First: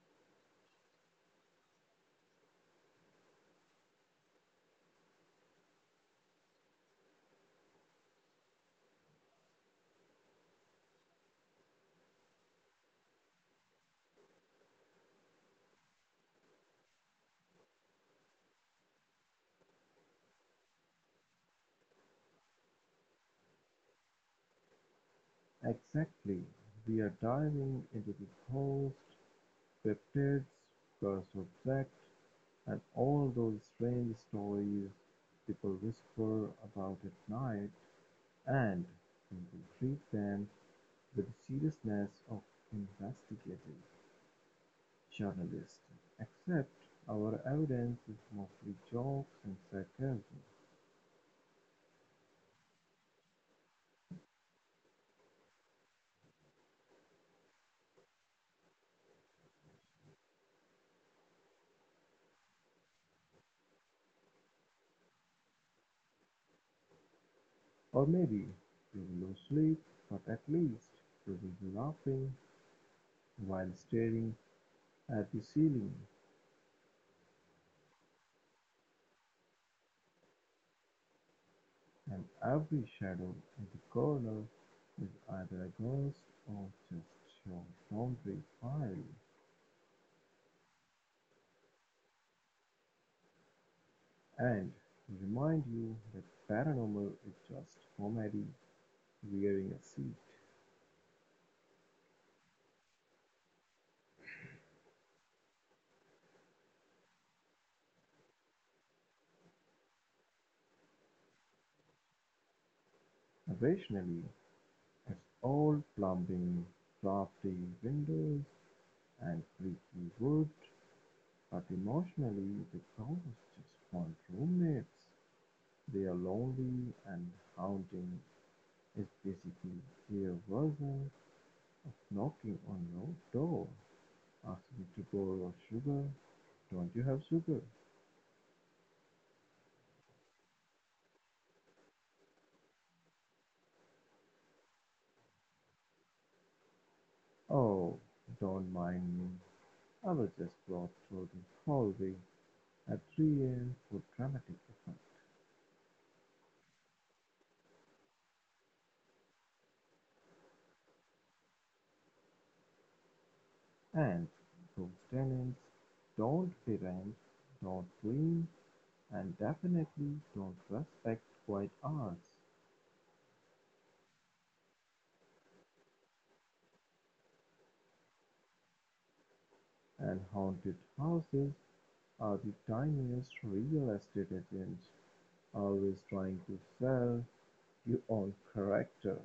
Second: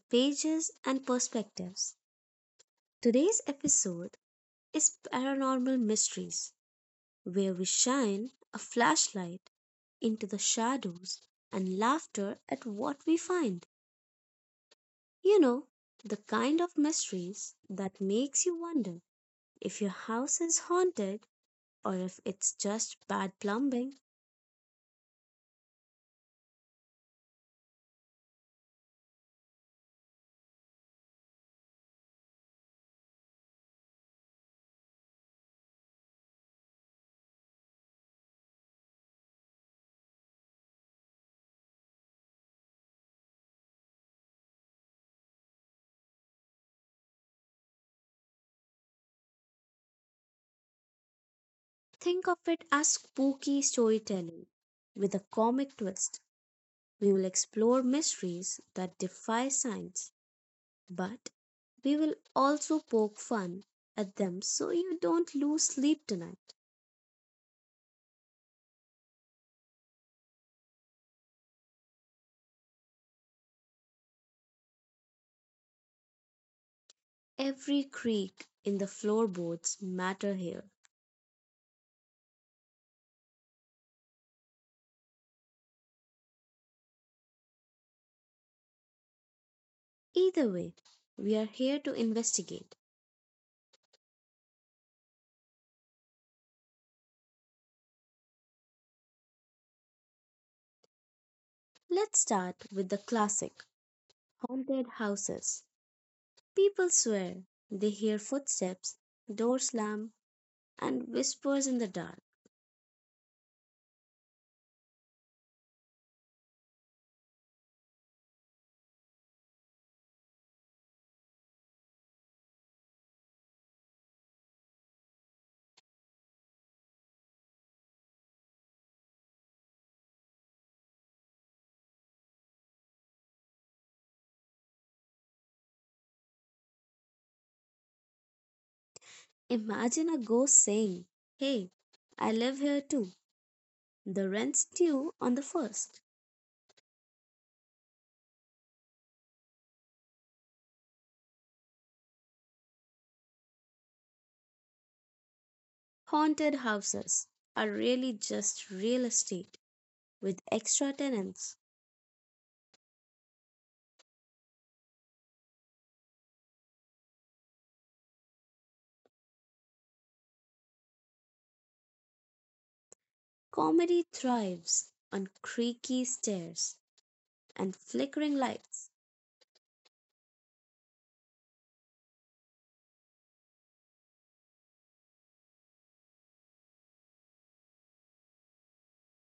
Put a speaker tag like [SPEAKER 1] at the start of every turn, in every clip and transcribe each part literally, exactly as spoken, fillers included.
[SPEAKER 1] Pages and Perspectives. Today's episode is Paranormal Mysteries, where we shine a flashlight into the shadows and laughter at what we find. You know, the kind of mysteries that makes you wonder if your house is haunted or if it's just bad plumbing.
[SPEAKER 2] Exactly, we are diving into the host, cryptids, cursed objects, and all those strange stories people whisper about at night, and when we treat them with the seriousness of investigative journalists. Except our evidence is mostly jokes and sarcasm,
[SPEAKER 1] Think of it as spooky storytelling with a comic twist. We will explore mysteries that defy science, but we will also poke fun at them so you don't lose sleep tonight.
[SPEAKER 2] or maybe we will lose sleep, but at least we will be laughing while staring at the ceiling.
[SPEAKER 1] Every creak in the floorboards matter here.
[SPEAKER 2] And every shadow in the corner is either a ghost or just your laundry pile.
[SPEAKER 1] Either way, we are here to investigate.
[SPEAKER 2] And remind you that paranormal is just comedy wearing a suit.
[SPEAKER 1] Let's start with the classic haunted houses. People swear they hear footsteps, door slam, and whispers in the dark.
[SPEAKER 2] Occasionally, it's all plumbing, drafty windows, and creaky wood, but emotionally, the ghosts just want roommates. They are lonely and haunting is basically their version knocking on your door asking to borrow sugar. Don't you have sugar?
[SPEAKER 1] Imagine a ghost saying, "Hey, I live here too. The rents due on the first."
[SPEAKER 2] Oh, don't mind me. I was just brought through the hallway at three a m for dramatic effect.
[SPEAKER 1] Haunted houses are really just real estate with extra tenants.
[SPEAKER 2] And those tenants don't pay rent, don't clean, and definitely don't respect quiet hours.
[SPEAKER 1] Comedy thrives on creaky stairs and flickering lights.
[SPEAKER 2] And haunted houses are the tiniest real estate agents, always trying to sell your own character,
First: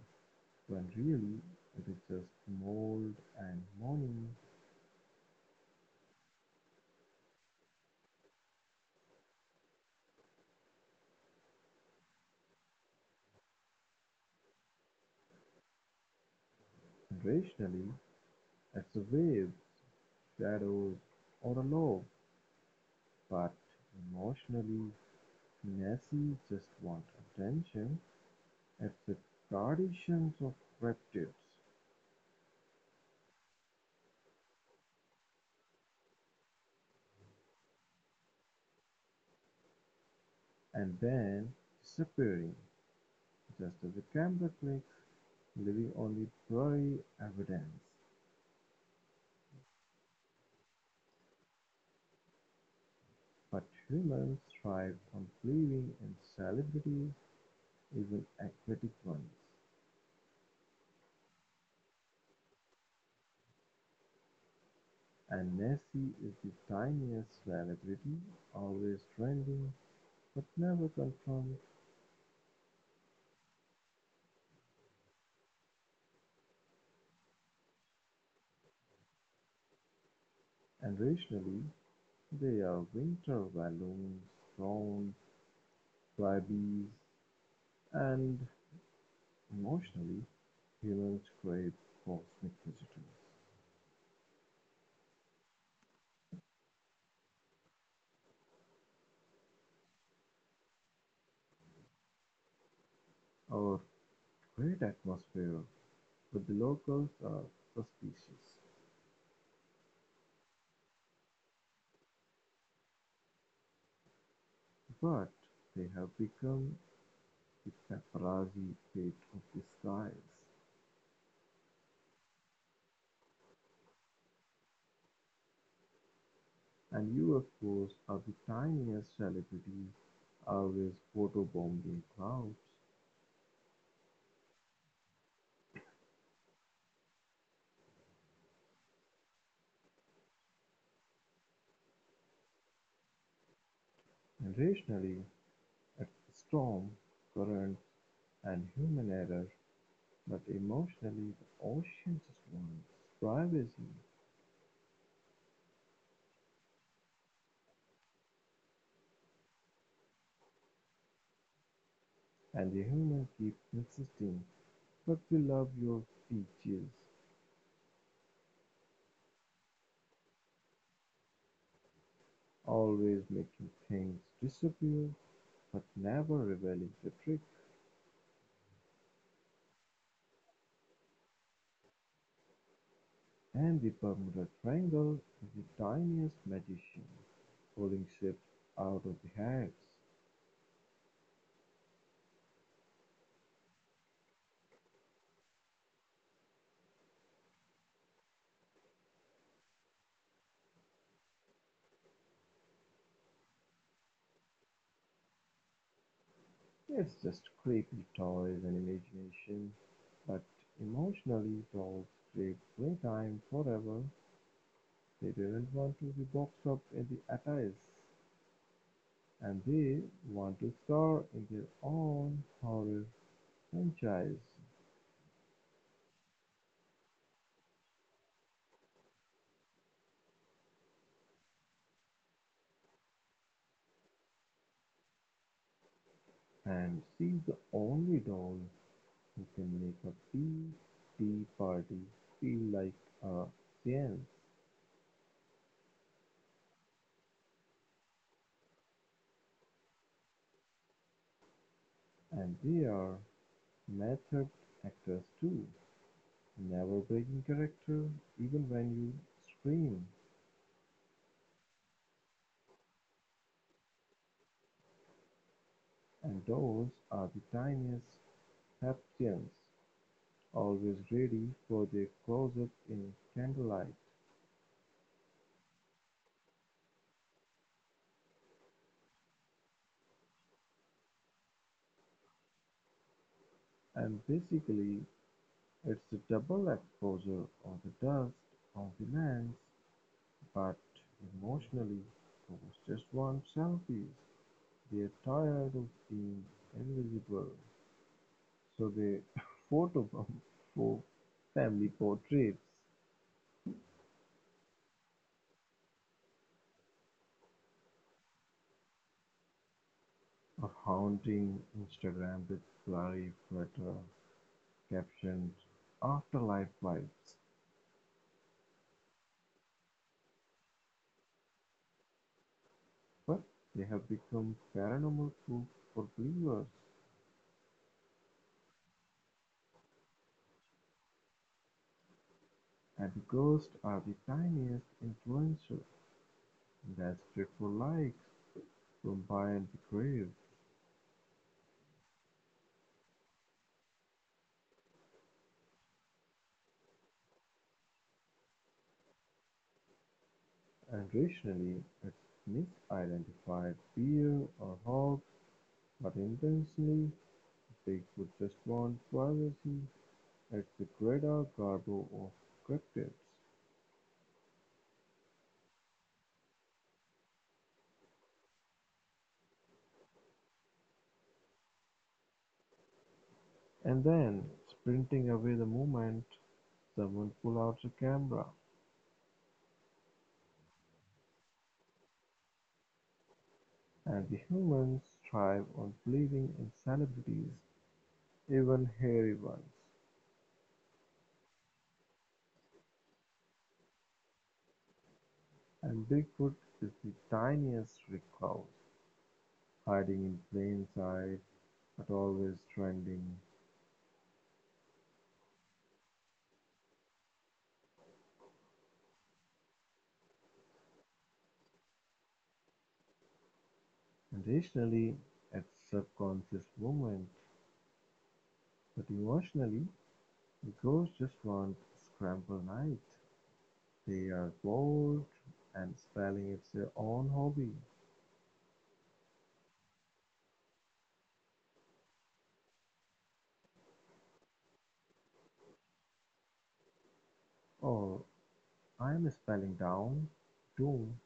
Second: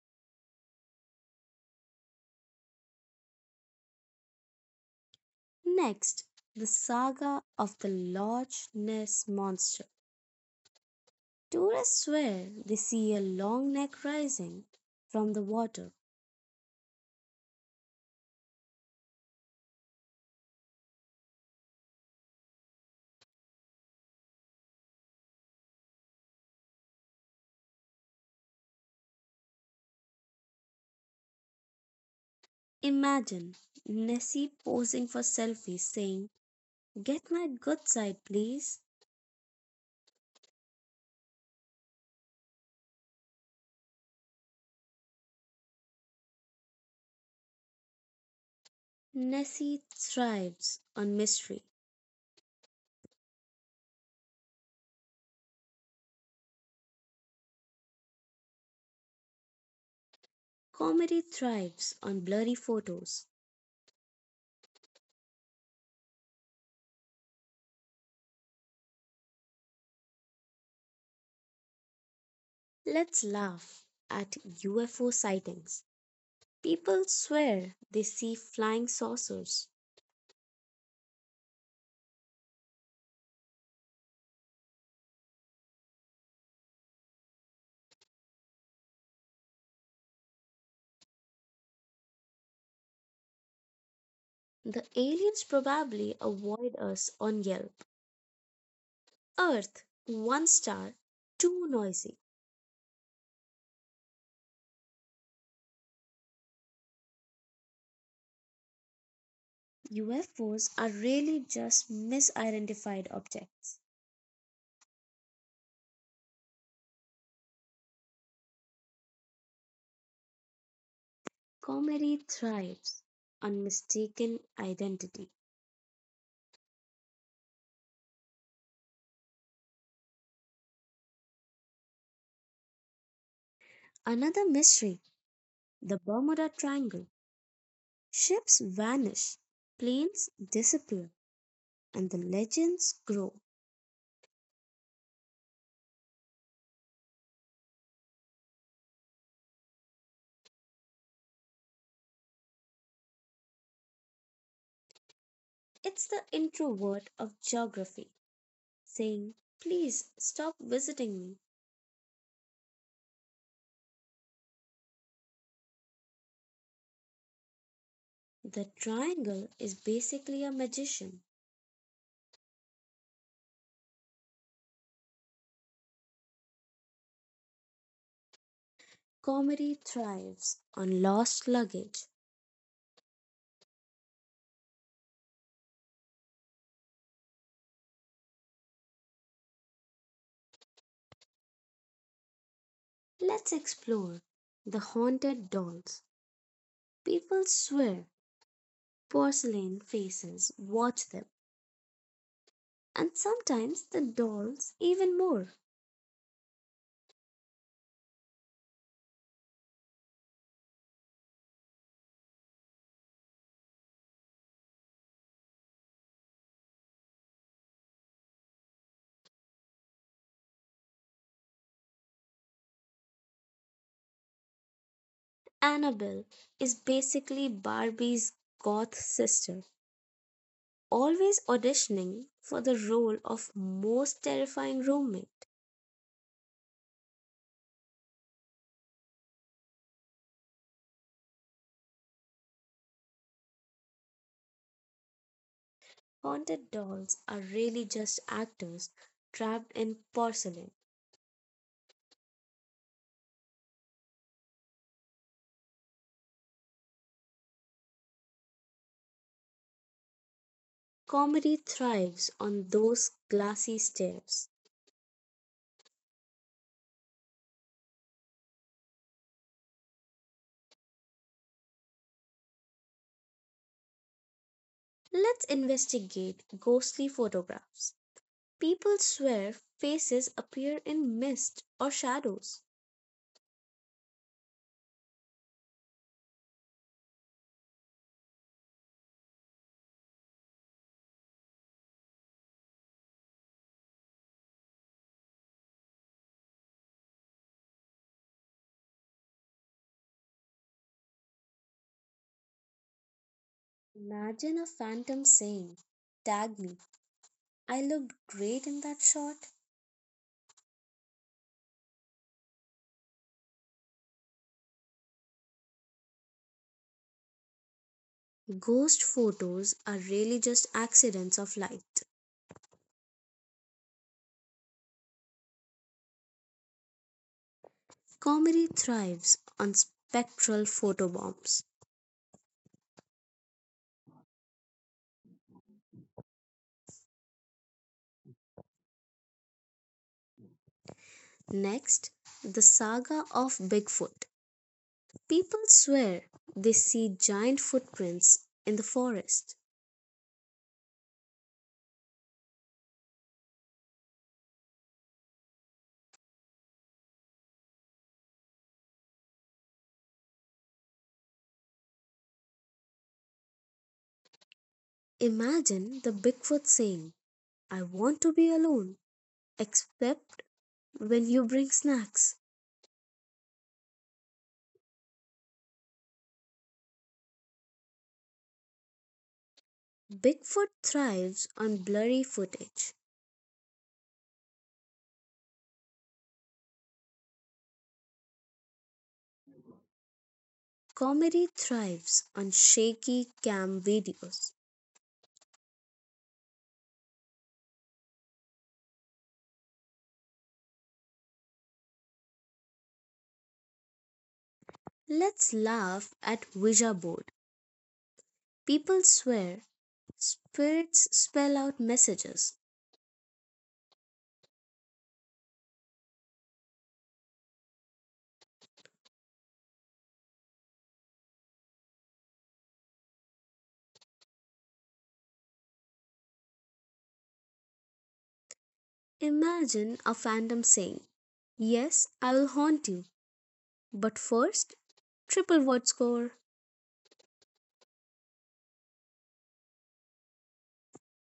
[SPEAKER 2] when really it is just mold and moaning.
[SPEAKER 1] Next, the saga of the Loch Ness Monster. Tourists swear they see a long neck rising from the water.
[SPEAKER 2] Rationally, it's waves, shadows, or a log, but emotionally Nessie just wants attention. It's the traditions of reptiles
[SPEAKER 1] Imagine Nessie posing for selfies saying, "Get my good side, please."
[SPEAKER 2] and then disappearing just as a camera clicks, leaving only blurry evidence.
[SPEAKER 1] Nessie thrives on mystery.
[SPEAKER 2] But humans thrive on believing in celebrities, even aquatic ones.
[SPEAKER 1] Comedy thrives on blurry photos.
[SPEAKER 2] And Nessie is the tiniest celebrity, always trending, but never confirmed.
[SPEAKER 1] Let's laugh at U F O sightings. People swear they see flying saucers.
[SPEAKER 2] And rationally, they are winter balloons thrown by bees, and emotionally, humans crave cosmic visitors.
[SPEAKER 1] The aliens probably avoid us on Yelp. Earth, one star, too noisy.
[SPEAKER 2] Our great atmosphere with the locals are suspicious,
[SPEAKER 1] U F Os are really just misidentified objects.
[SPEAKER 2] but they have become the paparazzi pet of the skies.
[SPEAKER 1] Comedy thrives on mistaken identity.
[SPEAKER 2] And U F Os are the tiniest celebrities, always photobombing clouds.
[SPEAKER 1] Another mystery, the Bermuda Triangle. Ships vanish, planes disappear, and the legends grow.
[SPEAKER 2] Irrationally at storm currents and human error, but emotionally the ocean just wants privacy,
[SPEAKER 1] It's the introvert of geography saying, "Please stop visiting me."
[SPEAKER 2] and the human keeps insisting, but we love your features,
[SPEAKER 1] The triangle is basically a magician.
[SPEAKER 2] always making things disappear, but never revealing the trick.
[SPEAKER 1] Comedy thrives on lost luggage.
[SPEAKER 2] And the Bermuda Triangle is the tiniest magician, pulling ships out of the hags.
[SPEAKER 1] Let's explore the haunted dolls. People swear porcelain faces watch them, and sometimes the dolls even more.
[SPEAKER 2] It's just creepy toys and imagination, but emotionally, dolls crave playtime forever. They didn't want to be boxed up in the attics, and they want to star in their own horror franchise.
[SPEAKER 1] Annabelle is basically Barbie's goth sister, always auditioning for the role of most terrifying roommate.
[SPEAKER 2] And see the only doll you can make a tea tea party feel like a dance.
[SPEAKER 1] Haunted dolls are really just actors trapped in porcelain.
[SPEAKER 2] And they are method actors too, never breaking character even when you scream.
[SPEAKER 1] Comedy thrives on those glassy stares.
[SPEAKER 2] And those are the tiniest Heptians, always ready for their close-up in candlelight.
[SPEAKER 1] Let's investigate ghostly photographs. People swear faces appear in mist or shadows.
[SPEAKER 2] And basically, it's a double exposure of the dust on the lens, but emotionally, it was just one selfies. They're tired of being invisible, so they photobomb for family portraits,
[SPEAKER 1] Imagine a phantom saying, "Tag me, I looked great in that shot."
[SPEAKER 2] or haunting Instagram with blurry, clutter-captioned afterlife vibes.
[SPEAKER 1] Ghost photos are really just accidents of light.
[SPEAKER 2] But they have become paranormal proof for believers,
[SPEAKER 1] Comedy thrives on spectral photobombs.
[SPEAKER 2] and ghosts are the tiniest influencer desperate for likes from beyond the grave.
[SPEAKER 1] Next, the saga of Bigfoot. People swear they see giant footprints in the forest.
[SPEAKER 2] And rationally, it's misidentified fear or hope. But intensely, they would just want privacy at the greater garbo of cryptids,
[SPEAKER 1] Imagine the Bigfoot saying, "I want to be alone, except when you bring snacks."
[SPEAKER 2] and then, sprinting away the moment someone pulled out a camera.
[SPEAKER 1] Bigfoot thrives on blurry footage.
[SPEAKER 2] And the humans thrive on believing in celebrities, even hairy ones.
[SPEAKER 1] Comedy thrives on shaky cam videos.
[SPEAKER 2] And Bigfoot is the tiniest recluse, hiding in plain sight, but always trending.
[SPEAKER 1] Let's laugh at Ouija board. People swear spirits spell out messages.
[SPEAKER 2] And rationally, at subconscious moment, but emotionally, ghosts just want scramble night. They are bored and spelling is their own hobby.
[SPEAKER 1] Imagine a phantom saying, "Yes, I will haunt you, but first, triple word score."
[SPEAKER 2] Oh, I'm spelling down, doom,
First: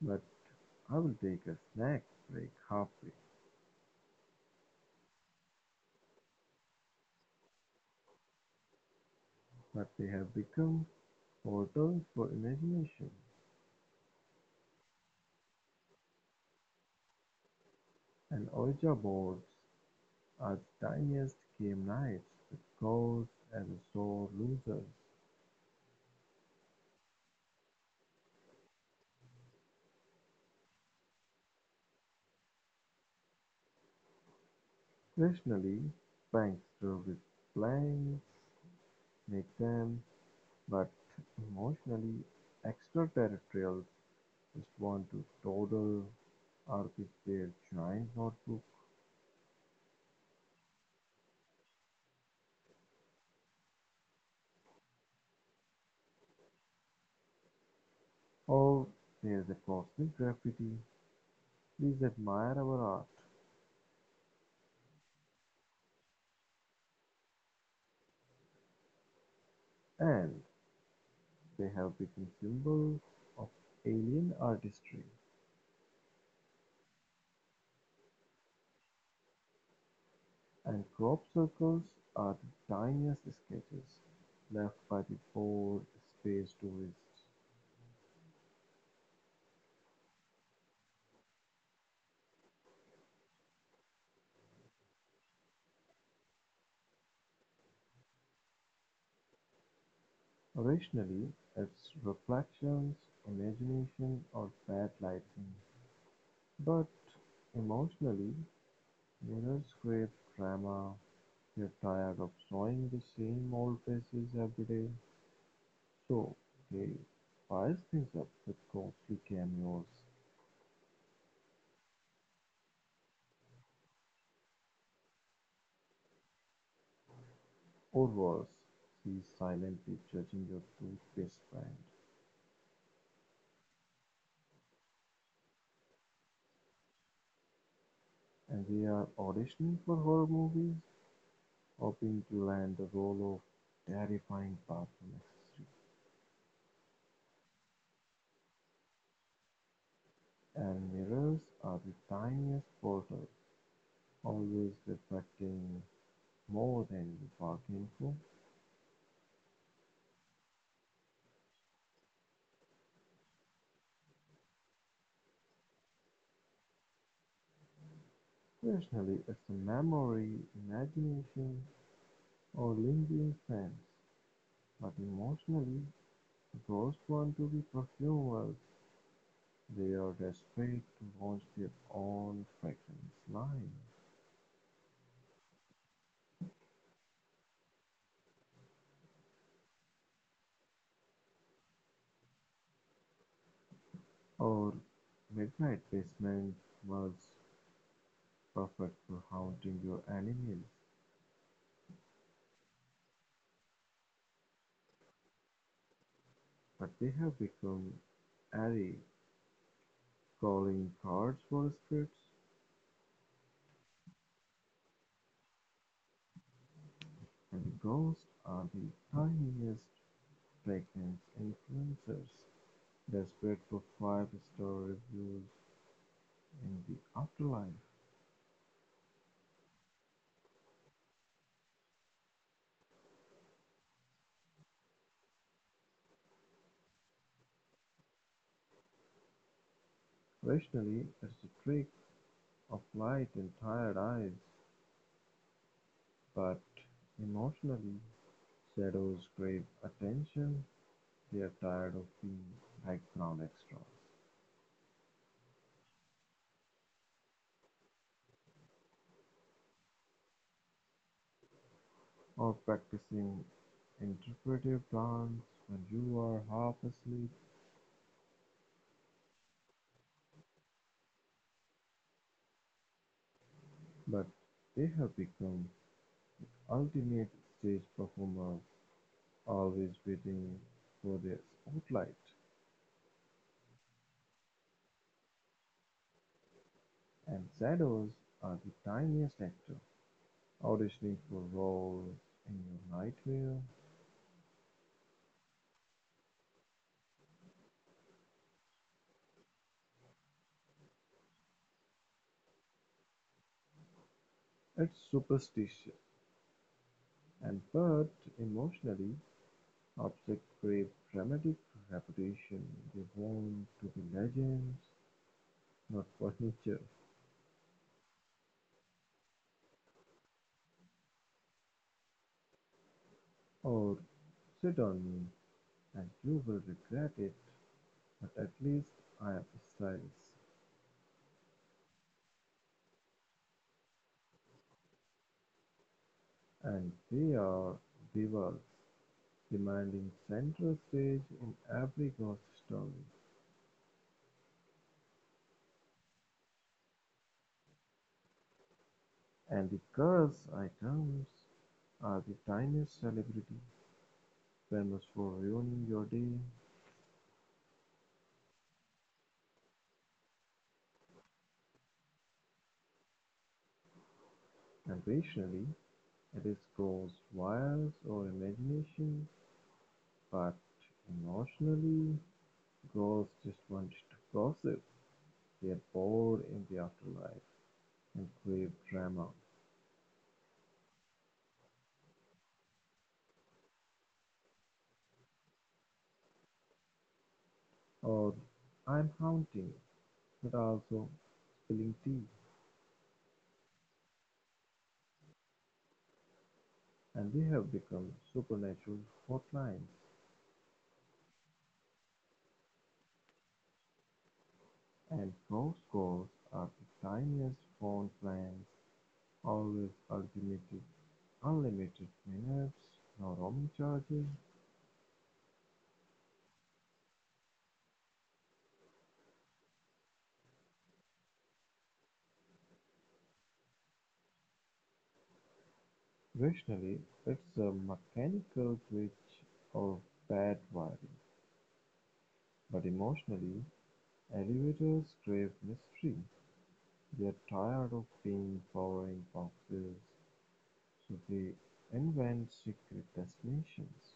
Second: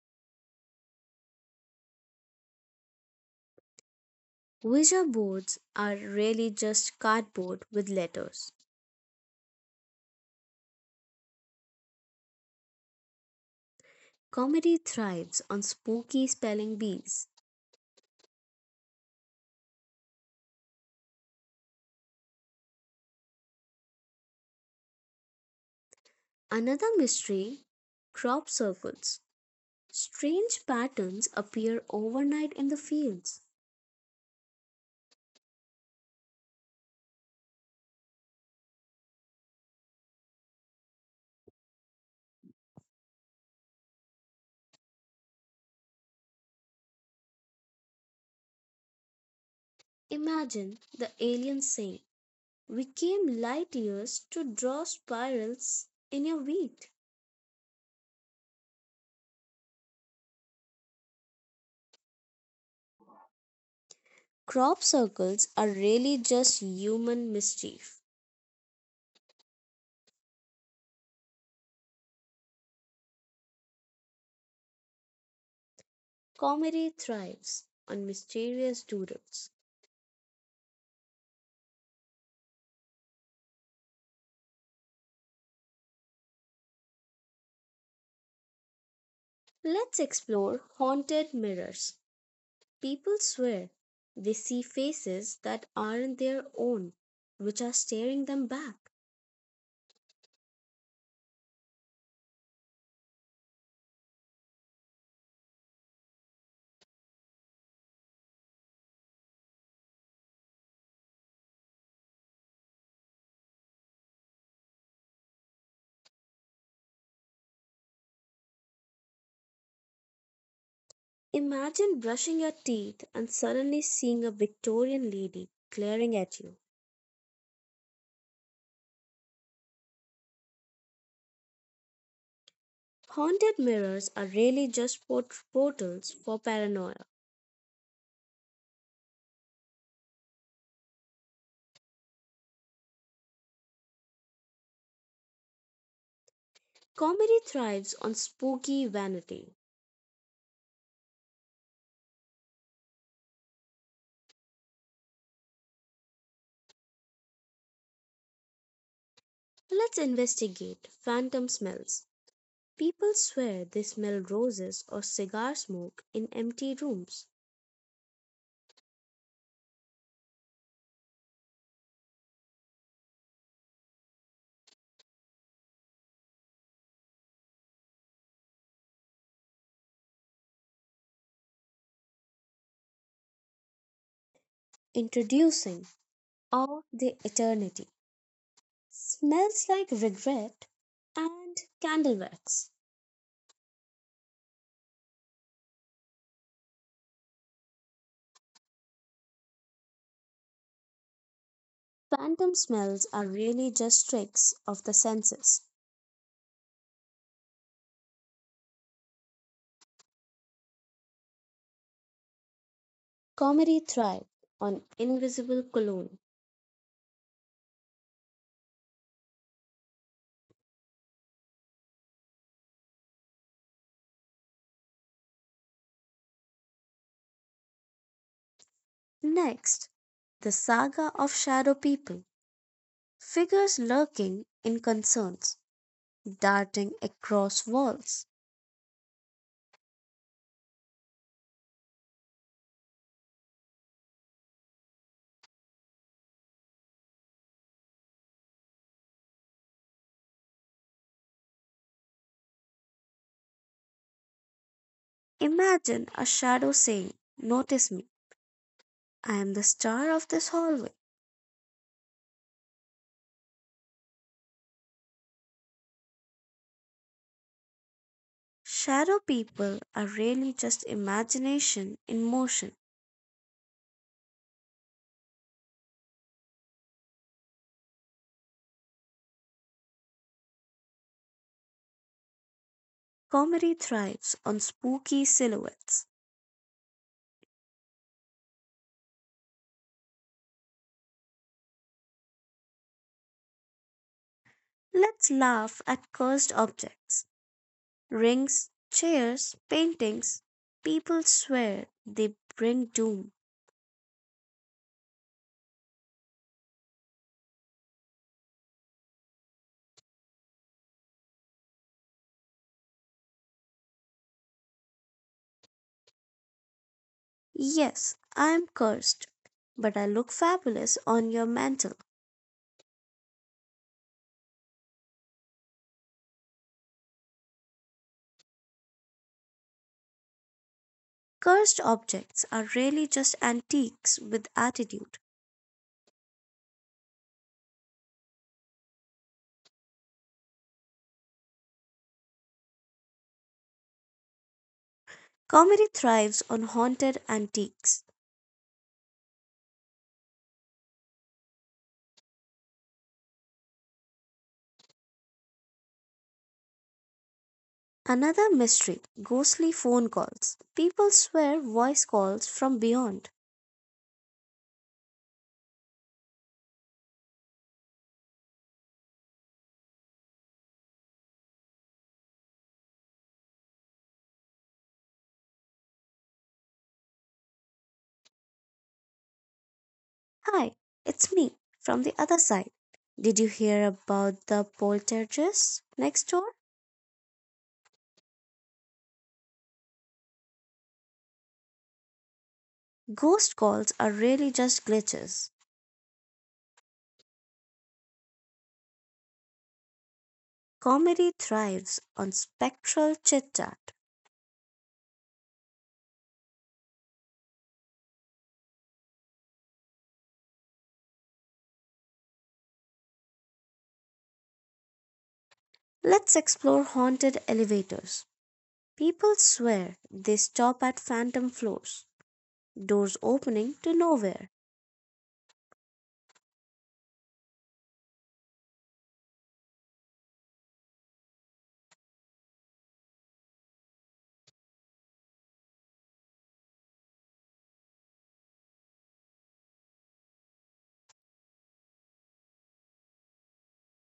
[SPEAKER 2] but I will take a snack break halfway.
[SPEAKER 1] Ouija boards are really just cardboard with letters.
[SPEAKER 2] But they have become portals for imagination,
[SPEAKER 1] Comedy thrives on spooky spelling bees.
[SPEAKER 2] and Ouija boards are the tiniest game nights with ghosts and the sore losers.
[SPEAKER 1] Another mystery, crop circles. Strange patterns appear overnight in the fields.
[SPEAKER 2] Rationally, banks serve with blanks make them. But emotionally, extraterrestrials respond to total or with their giant notebook,
[SPEAKER 1] Imagine the aliens saying, "We came light years to draw spirals in your wheat."
[SPEAKER 2] or there's a cosmic graffiti. Please admire our art.
[SPEAKER 1] Crop circles are really just human mischief.
[SPEAKER 2] And they have become symbols of alien artistry.
[SPEAKER 1] Comedy thrives on mysterious doodles.
[SPEAKER 2] And crop circles are the tiniest sketches left by the bored space tourists.
[SPEAKER 1] Let's explore haunted mirrors. People swear they see faces that aren't their own, which are staring them back.
[SPEAKER 2] Originally, it's reflections, imagination, or bad lighting. But emotionally, mirrors create drama, they're tired of showing the same old faces every day, so they spice things up with ghostly cameos,
[SPEAKER 1] Imagine brushing your teeth and suddenly seeing a Victorian lady glaring at you.
[SPEAKER 2] or worse, she's silently judging your toothpaste brand.
[SPEAKER 1] Haunted mirrors are really just port- portals for paranoia.
[SPEAKER 2] And they are auditioning for horror movies, hoping to land the role of terrifying bathroom accessory.
[SPEAKER 1] Comedy thrives on spooky vanity.
[SPEAKER 2] And mirrors are the tiniest portal, always reflecting more than you bargained for.
[SPEAKER 1] Let's investigate phantom smells. People swear they smell roses or cigar smoke in empty rooms.
[SPEAKER 2] Rationally it's the memory, imagination, or lingering sense, but emotionally those want to be perfumers. They are desperate to launch their own fragrance line.
[SPEAKER 1] Introducing Of the Eternity. Smells like regret and candle wax.
[SPEAKER 2] Or midnight basement was perfect for haunting your enemies,
[SPEAKER 1] Phantom smells are really just tricks of the senses.
[SPEAKER 2] but they have become airy, calling cards for spirits,
[SPEAKER 1] Comedy thrives on invisible cologne.
[SPEAKER 2] and ghosts are the tiniest pregnant influencers desperate for five-star reviews in the afterlife.
[SPEAKER 1] Next, the saga of shadow people, figures lurking in concerns, darting across walls.
[SPEAKER 2] Rationally, it's a trick of light and tired eyes, but emotionally, shadows crave attention. They are tired of being background extras,
[SPEAKER 1] Imagine a shadow saying, "Notice me, I am the star of this hallway."
[SPEAKER 2] or practicing interpretive dance when you are half asleep,
[SPEAKER 1] Shadow people are really just imagination in motion.
[SPEAKER 2] but they have become ultimate stage performers, always waiting for their spotlight.
[SPEAKER 1] Comedy thrives on spooky silhouettes.
[SPEAKER 2] And shadows are the tiniest actor, auditioning for roles in your nightmare.
[SPEAKER 1] Let's laugh at cursed objects, rings, chairs, paintings. People swear they bring doom.
[SPEAKER 2] It's superstitious, and but emotionally objects crave dramatic reputation. They want to be legends, not furniture.
[SPEAKER 1] "Yes, I am cursed, but I look fabulous on your mantle."
[SPEAKER 2] Or sit on me and you will regret it. But at least I have styles.
[SPEAKER 1] Cursed objects are really just antiques with attitude.
[SPEAKER 2] And they are divas, demanding center stage in every ghost story.
[SPEAKER 1] Comedy thrives on haunted antiques.
[SPEAKER 2] And the girl's items are the tiniest celebrity, famous for ruining your day.
[SPEAKER 1] Another mystery, ghostly phone calls. People swear voice calls from beyond.
[SPEAKER 2] Occasionally, it is goes wires or imagination, but emotionally, girls just want to gossip. They are bored in the afterlife and crave drama.
[SPEAKER 1] "Hi, it's me from the other side. Did you hear about the poltergeist next door?"
[SPEAKER 2] Or I'm haunting, but also spilling tea,
[SPEAKER 1] Ghost calls are really just glitches.
[SPEAKER 2] and they have become supernatural hotlines.
[SPEAKER 1] Comedy thrives on spectral chit chat.
[SPEAKER 2] And most goals are the tiniest phone plans, always unlimited, unlimited, minutes, no roaming charges.
[SPEAKER 1] Let's explore haunted elevators. People swear they stop at phantom floors, doors opening to nowhere.
[SPEAKER 2] Rationally, it's a mechanical glitch of bad wiring. But emotionally, elevators crave mystery. They're tired of being boring boxes, so they invent secret destinations.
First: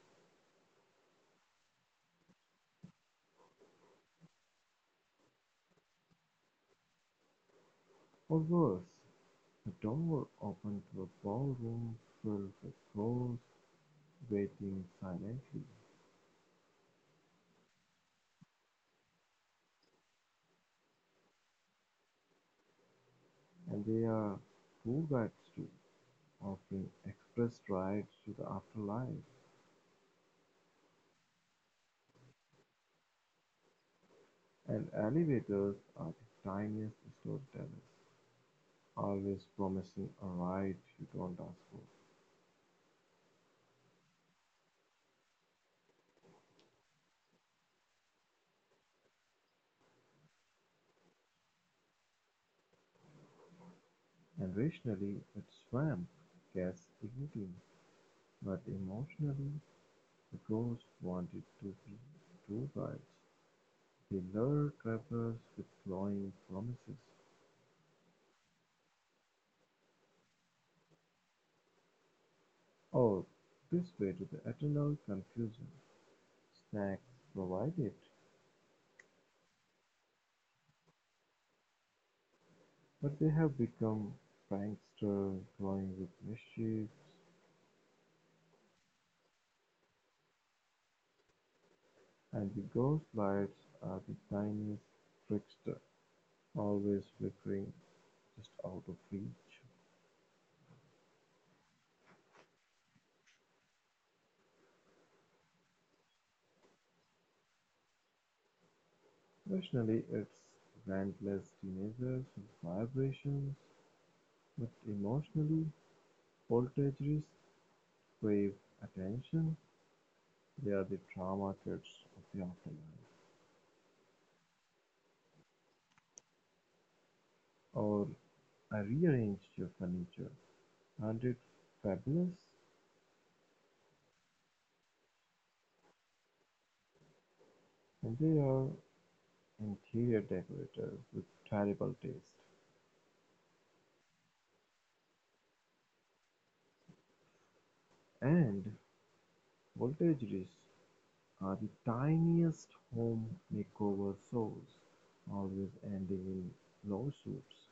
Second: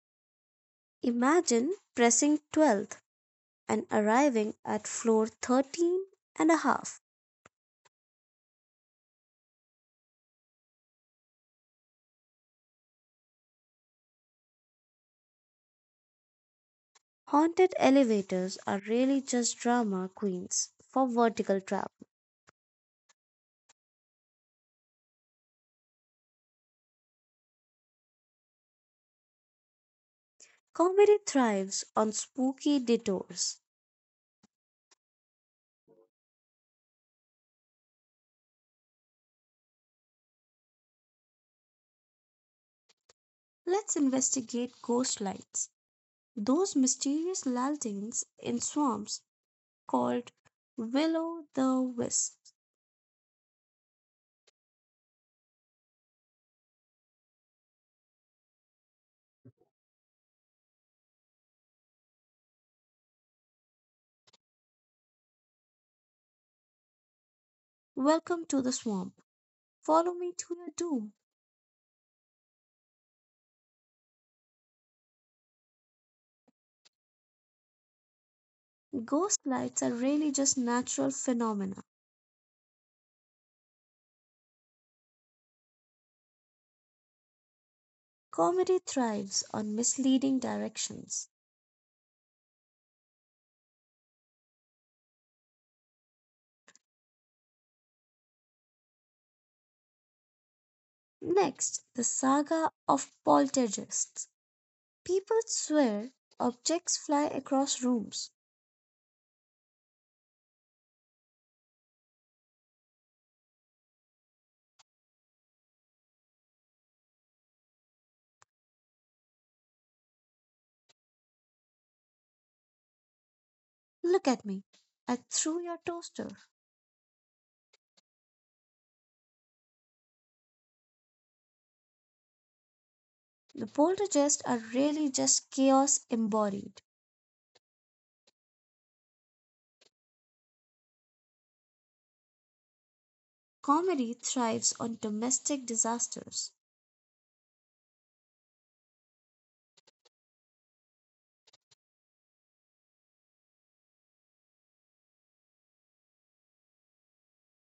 [SPEAKER 1] Imagine pressing twelfth and arriving at floor thirteen and a half.
[SPEAKER 2] Or worse, the door opened to a ballroom filled with ghosts, waiting silently,
[SPEAKER 1] Haunted elevators are really just drama queens for vertical travel.
[SPEAKER 2] and there are tour guides too, offering express rides to the afterlife,
[SPEAKER 1] Comedy thrives on spooky detours.
[SPEAKER 2] and elevators are the tiniest storytellers, always promising a ride you don't ask for.
[SPEAKER 1] Let's investigate ghost lights, those mysterious lanterns in swamps called Willow the Wisp.
[SPEAKER 2] And rationally, it's swamp gets igniting, but emotionally, the ghosts wanted to be tour guides. They lure travelers with glowing promises.
[SPEAKER 1] "Welcome to the swamp. Follow me to your doom."
[SPEAKER 2] Oh, this way to the eternal confusion. Snacks provided,
[SPEAKER 1] Ghost lights are really just natural phenomena.
[SPEAKER 2] but they have become pranksters toying with mischief,
[SPEAKER 1] Comedy thrives on misleading directions.
[SPEAKER 2] and the ghost lights are the tiniest trickster, always flickering just out of reach.
[SPEAKER 1] Next, the saga of poltergeists. People swear objects fly across rooms.
[SPEAKER 2] Rationally, it's relentless teenagers with vibrations, but emotionally, poltergeists crave attention. They are the drama kids of the afterlife.
[SPEAKER 1] "Look at me. I threw your toaster."
[SPEAKER 2] Or I rearranged your furniture. Aren't it fabulous?
[SPEAKER 1] The poltergeists are really just chaos embodied.
[SPEAKER 2] And they are interior decorator with terrible taste,
[SPEAKER 1] Comedy thrives on domestic disasters.
[SPEAKER 2] and voltage Voltage's are the tiniest home makeover shows, always ending in lawsuits.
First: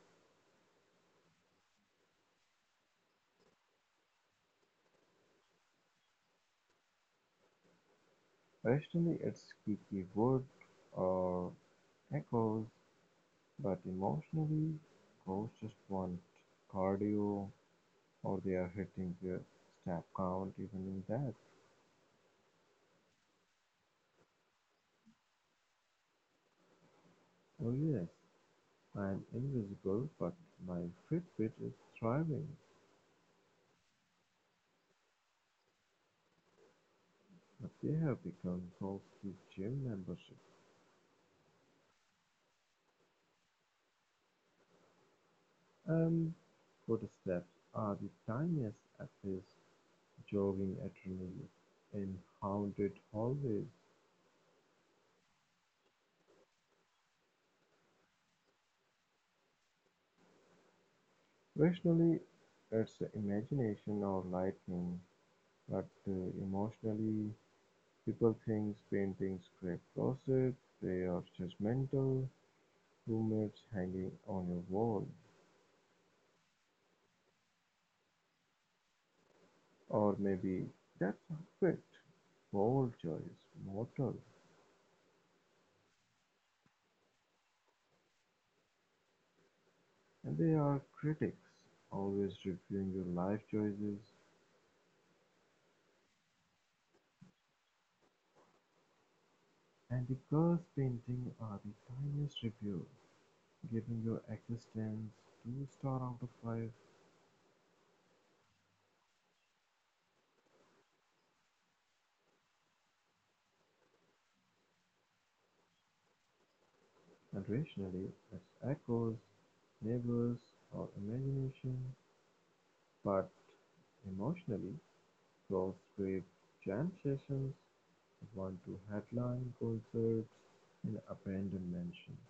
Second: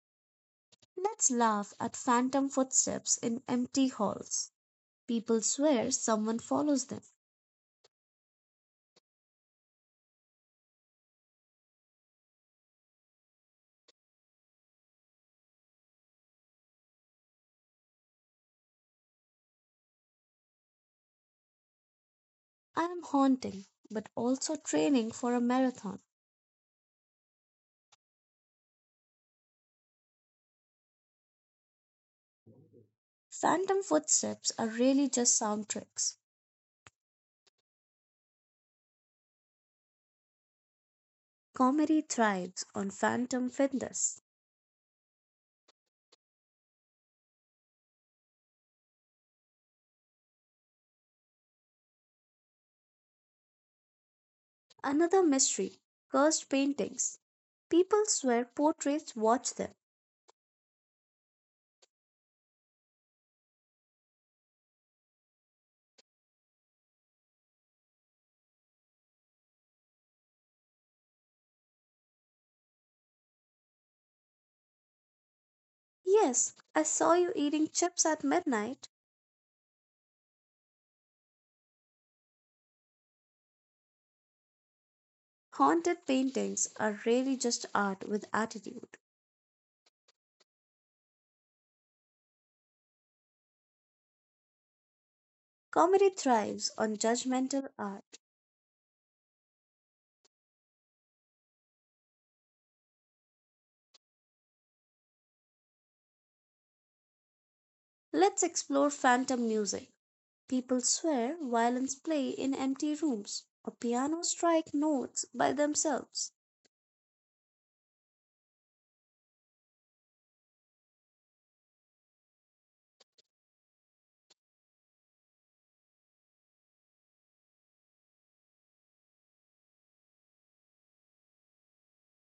[SPEAKER 1] Let's laugh at phantom footsteps in empty halls. People swear someone follows them.
[SPEAKER 2] Rationally it's Kiki Wood or echoes, but emotionally ghosts just want cardio, or they are hitting their step count even in that.
[SPEAKER 1] "I am haunting, but also training for a marathon."
[SPEAKER 2] Oh yes, I'm invisible, but my Fitbit is thriving.
[SPEAKER 1] Phantom footsteps are really just sound tricks.
[SPEAKER 2] But they have become Gold's gym membership,
[SPEAKER 1] Comedy thrives on phantom fitness.
[SPEAKER 2] and footsteps are the tiniest of his jogging eternally in haunted hallways.
[SPEAKER 1] Another mystery, cursed paintings. People swear portraits watch them.
[SPEAKER 2] Rationally, it's imagination or lightning, but uh, emotionally, people think paintings scrape gossip, they are judgmental, rumors hanging on your wall.
[SPEAKER 1] "Yes, I saw you eating chips at midnight."
[SPEAKER 2] Or maybe that's a bit bold choice, mortal.
[SPEAKER 1] Haunted paintings are really just art with attitude.
[SPEAKER 2] And there are critics, always reviewing your life choices,
[SPEAKER 1] Comedy thrives on judgmental art.
[SPEAKER 2] and the girls painting are the tiniest review, giving your existence two stars out of five,
[SPEAKER 1] Let's explore phantom music. People swear, violins play in empty rooms, or pianos strike notes by themselves.
[SPEAKER 2] and rationally it's echoes, neighbors, or imagination, but emotionally girls crave jam sessions, one to headline concerts in abandoned mansions.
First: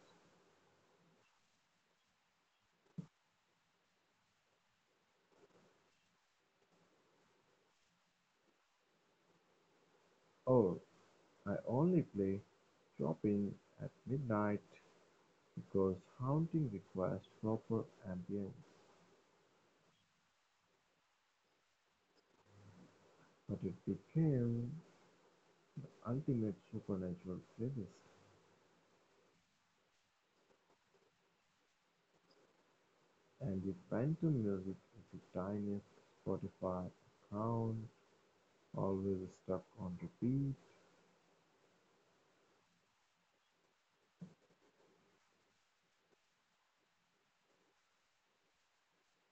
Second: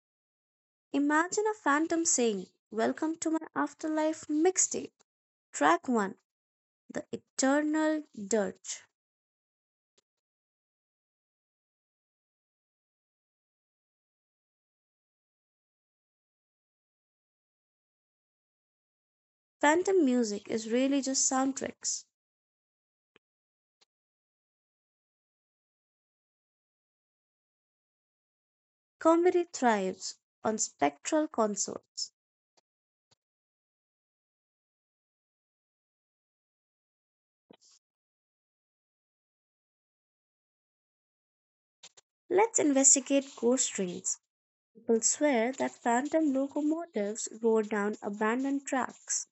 [SPEAKER 1] Imagine a phantom saying, "Welcome to my afterlife mixtape. Track one, The Eternal Dirge."
[SPEAKER 2] Or I only play shopping at midnight because haunting requires proper ambience,
[SPEAKER 1] Phantom music is really just soundtracks.
[SPEAKER 2] but it became ultimate supernatural playlist,
[SPEAKER 1] Comedy thrives on spectral consorts.
[SPEAKER 2] and the Phantom Music is the tiniest Spotify account, always stuck on repeat.
[SPEAKER 1] Let's investigate ghost rings. People swear that phantom locomotives roar down abandoned tracks.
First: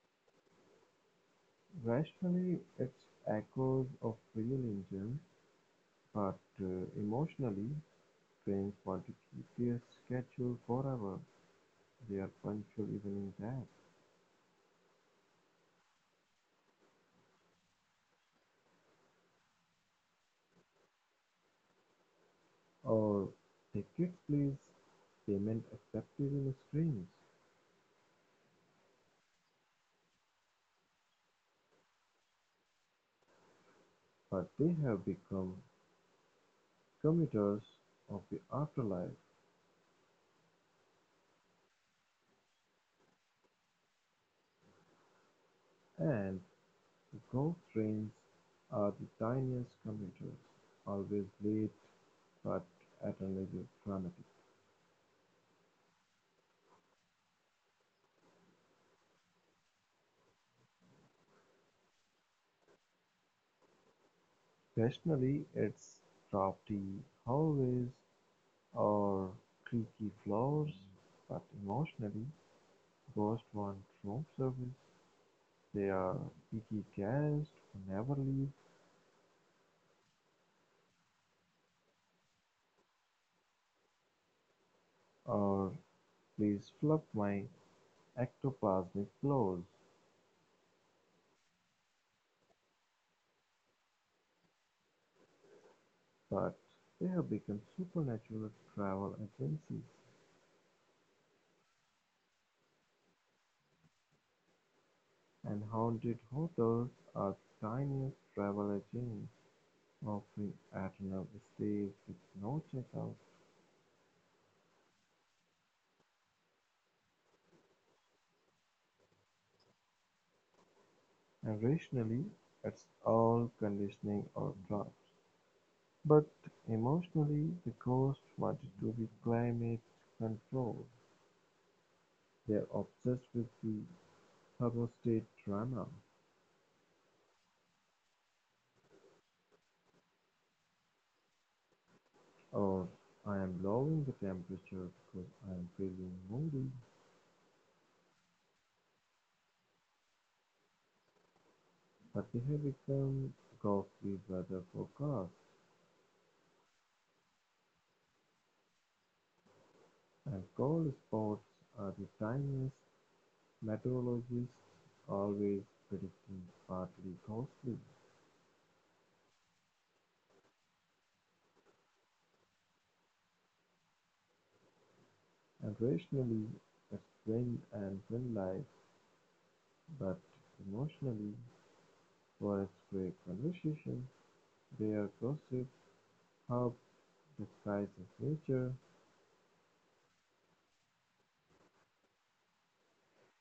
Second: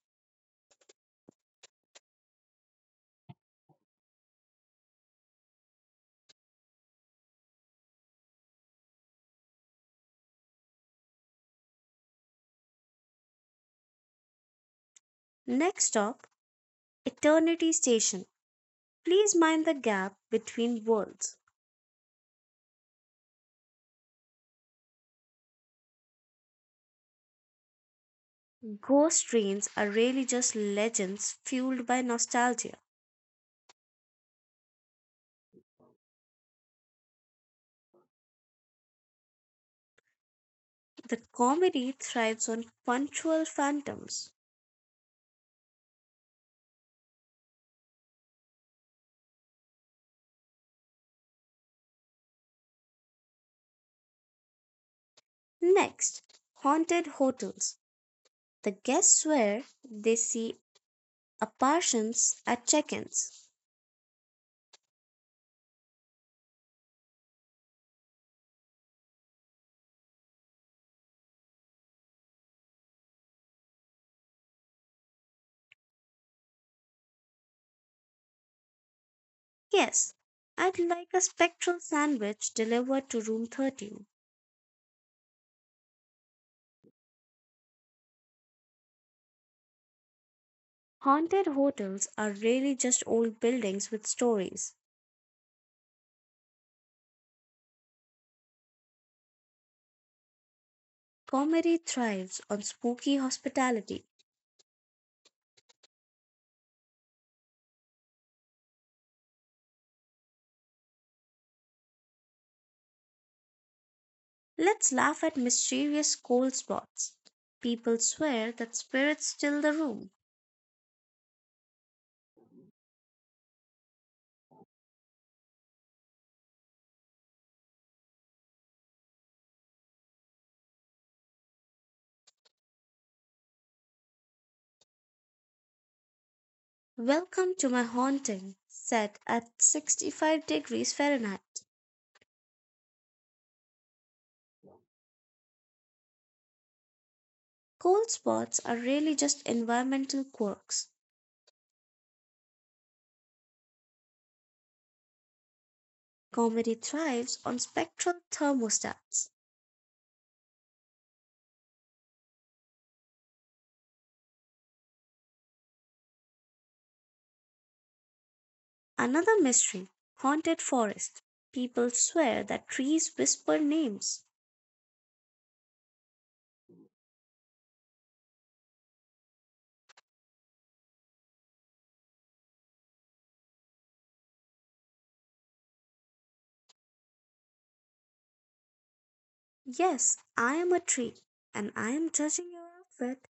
[SPEAKER 2] Rationally, it's echoes of real engine, but uh, emotionally, trains want to keep their schedule forever. They are punctual even in that.
[SPEAKER 1] "Next stop, Eternity Station. Please mind the gap between worlds."
[SPEAKER 2] Or tickets, please. Payment accepted in streams.
[SPEAKER 1] Ghost trains are really just legends fueled by nostalgia.
[SPEAKER 2] But they have become commuters of the afterlife,
[SPEAKER 1] The comedy thrives on punctual phantoms.
[SPEAKER 2] and ghost trains are the tiniest commuters, always late but eternally dramatic.
[SPEAKER 1] Next, haunted hotels. The guests swear they see apparitions at check ins.
[SPEAKER 2] Occasionally it's drafty hallways or creaky floors, but emotionally, ghosts want room service. They are picky guests who never leave,
[SPEAKER 1] "Yes, I'd like a spectral sandwich delivered to room thirteen"
[SPEAKER 2] or please fluff my ectoplasmic clothes.
[SPEAKER 1] Haunted hotels are really just old buildings with stories.
[SPEAKER 2] But they have become supernatural travel agencies,
[SPEAKER 1] Comedy thrives on spooky hospitality.
[SPEAKER 2] and haunted hotels are tiniest travel agents offering eternal stays with no checkout.
[SPEAKER 1] Let's laugh at mysterious cold spots. People swear that spirits still the room.
[SPEAKER 2] And rationally, it's all conditioning or trust. But emotionally, the ghost wanted to be climate controlled. They're obsessed with the thermostat drama,
[SPEAKER 1] "Welcome to my haunting, set at sixty-five degrees Fahrenheit."
[SPEAKER 2] or I am lowering the temperature because I am feeling moody.
[SPEAKER 1] Cold spots are really just environmental quirks.
[SPEAKER 2] But they have become Goffey's brother for cars,
[SPEAKER 1] Comedy thrives on spectral thermostats.
[SPEAKER 2] and cold spots are the tiniest, meteorologists always predicting partly ghostly,
[SPEAKER 1] Another mystery, haunted forest. People swear that trees whisper names.
[SPEAKER 2] and rationally as wind and wildlife, but emotionally, for a stray conversation, they are gossip hub disguised as nature,
[SPEAKER 1] "Yes, I am a tree, and I am judging your outfit."